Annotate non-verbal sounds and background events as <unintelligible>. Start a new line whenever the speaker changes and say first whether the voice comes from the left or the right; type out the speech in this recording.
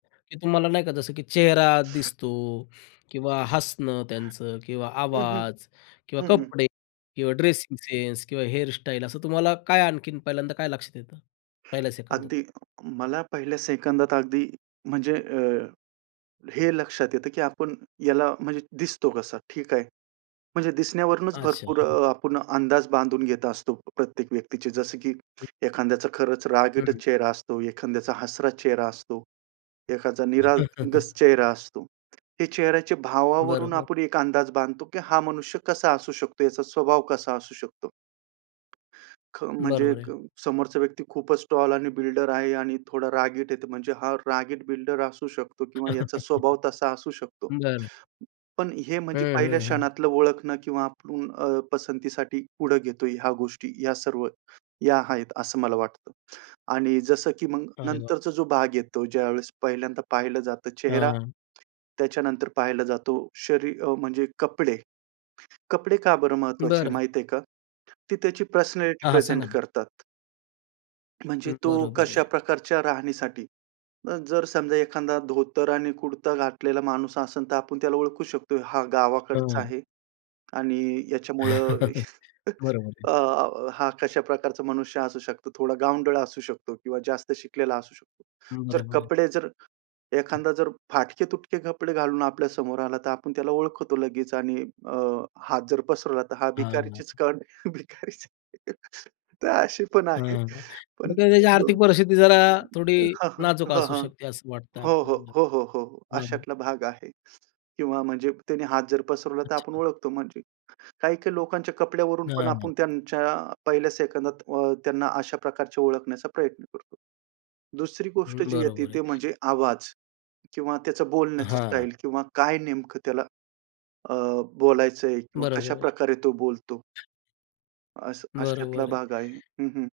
left: की तुम्हाला नाही का, जसं की चेहरा दिसतो किंवा हसणं, त्यांचं किंवा
right: हं, हं.
left: आवाज, किंवा
right: हं, हं.
left: कपडे, किंवा ड्रेसिंग सेन्स, किंवा हेअर स्टाईल. असं तुम्हाला काय आणखीन पहिल्यांदा काय लक्षात येतं पहिल्या सेकंदात?
right: अगदी मला पहिल्या सेकंदात अगदी म्हणजे अ, हे लक्षात येतं, की आपण याला म्हणजे दिसतो कसा? ठीक आहे. म्हणजे दिसण्यावरूनच
left: अच्छा.
right: भरपूर
left: हं.
right: अ, आपण अंदाज बांधून घेत असतो प्रत्येक व्यक्तीचे. जसं की
left: हं.
right: एखाद्याचा खरंच
left: हं.
right: रागीटच चेहरा असतो, एखाद्याचा हसराच चेहरा असतो, एकाचा निरागस
left: <chuckles>
right: चेहरा असतो. हे चेहऱ्याच्या भावावरून
left: बरोबर.
right: आपण एक अंदाज बांधतो, की हा मनुष्य कसा असू शकतो, याचा स्वभाव कसा असू शकतो. ख म्हणजे
left: बरोबर आहे.
right: क समोरचा व्यक्ती खूपच टॉल आणि बिल्डर आहे आणि थोडा रागीट आहे म्हणजे हा रागीट बिल्डर असू शकतो किंवा याचा स्वभाव तसा असू
left: <chuckles>
right: शकतो.
left: बरं.
right: पण हे
left: हं,
right: म्हणजे पहिल्या
left: हं, हं.
right: क्षणातलं ओळखणं किंवा ऊं, अ, पसंतीसाठी पुढं घेतोय, ह्या गोष्टी ह्या सर्व या आहेत, असं मला वाटतं. आणि जसं की मग
left: अरे वाह!
right: नंतरचा जो भाग येतो, ज्यावेळेस पहिल्यांदा पाहिलं जातं चेहरा.
left: हां.
right: त्याच्यानंतर पाहायला जातो शरी अ, म्हणजे कपडे. कपडे का बरं महत्त्वाचे आहे,
left: बरं.
right: माहिती आहे का, ती त्याची पर्सनॅलिटी
left: हां, हां. सांगा
right: प्रेझेंट
left: ना?
right: करतात. म्हणजे
left: हं,
right: तो
left: बरोबर आहे.
right: कशा प्रकारच्या राहणीसाठी. अ, जर समजा एखादा धोतर आणि कुर्ता घातलेला माणूस असेल, तर आपण त्याला ओळखू शकतो. हा गावाकडचा
left: हं.
right: आहे, आणि याच्यामुळं
left: <chuckles>
right: <chuckles>
left: बरोबर आहे.
right: अ, हा कशा प्रकारचा मनुष्य असू शकतो. थोडा गावंढळ असू शकतो, किंवा जास्त शिकलेला असू शकतो.
left: हं,
right: तर
left: बरोबर आहे.
right: कपडे जर एखादा जर फाटके-तुटके कपडे घालून आपल्या समोर आला, तर आपण त्याला ओळखतो लगेच. आणि अ, हात जर पसरवला, तर हा
left: हां.
right: भिकारीचेच, <unintelligible> भिकारीच आहे, तर अशी पण
left: हां,
right: आहे.
left: हां. तर
right: पण
left: त्याची
right: मग
left: आर्थिक परिस्थिती जरा थोडी
right: हां, हां,
left: नाजूक
right: हां,
left: असू
right: हां.
left: शकते असं वाटतंय
right: हो, हो,
left: आपल्याला.
right: हो, हो, हो, हो.
left: बरोबर आहे.
right: अशातला भाग आहे, किंवा म्हणजे त्याने हात जर पसरवला, तर आपण
left: अच्छा.
right: ओळखतो. म्हणजे काही-काही लोकांच्या कपड्यावरून पण
left: हां.
right: आपण त्यांच्या पहिल्या सेकंदात अ, त्यांना अशा प्रकारचे ओळखण्याचा प्रयत्न करतो. दुसरी गोष्ट
left: हं,
right: जी येते,
left: बरोबर आहे.
right: ते म्हणजे आवाज किंवा त्याचं बोलण्याची
left: हां.
right: स्टाईल. किंवा काय नेमकं त्याला अ, बोलायचंय किंवा
left: बरोबर आहे.
right: कशाप्रकारे तो बोलतो. असं, अशातला
left: बरोबर आहे.
right: भाग आहे. हं, हं.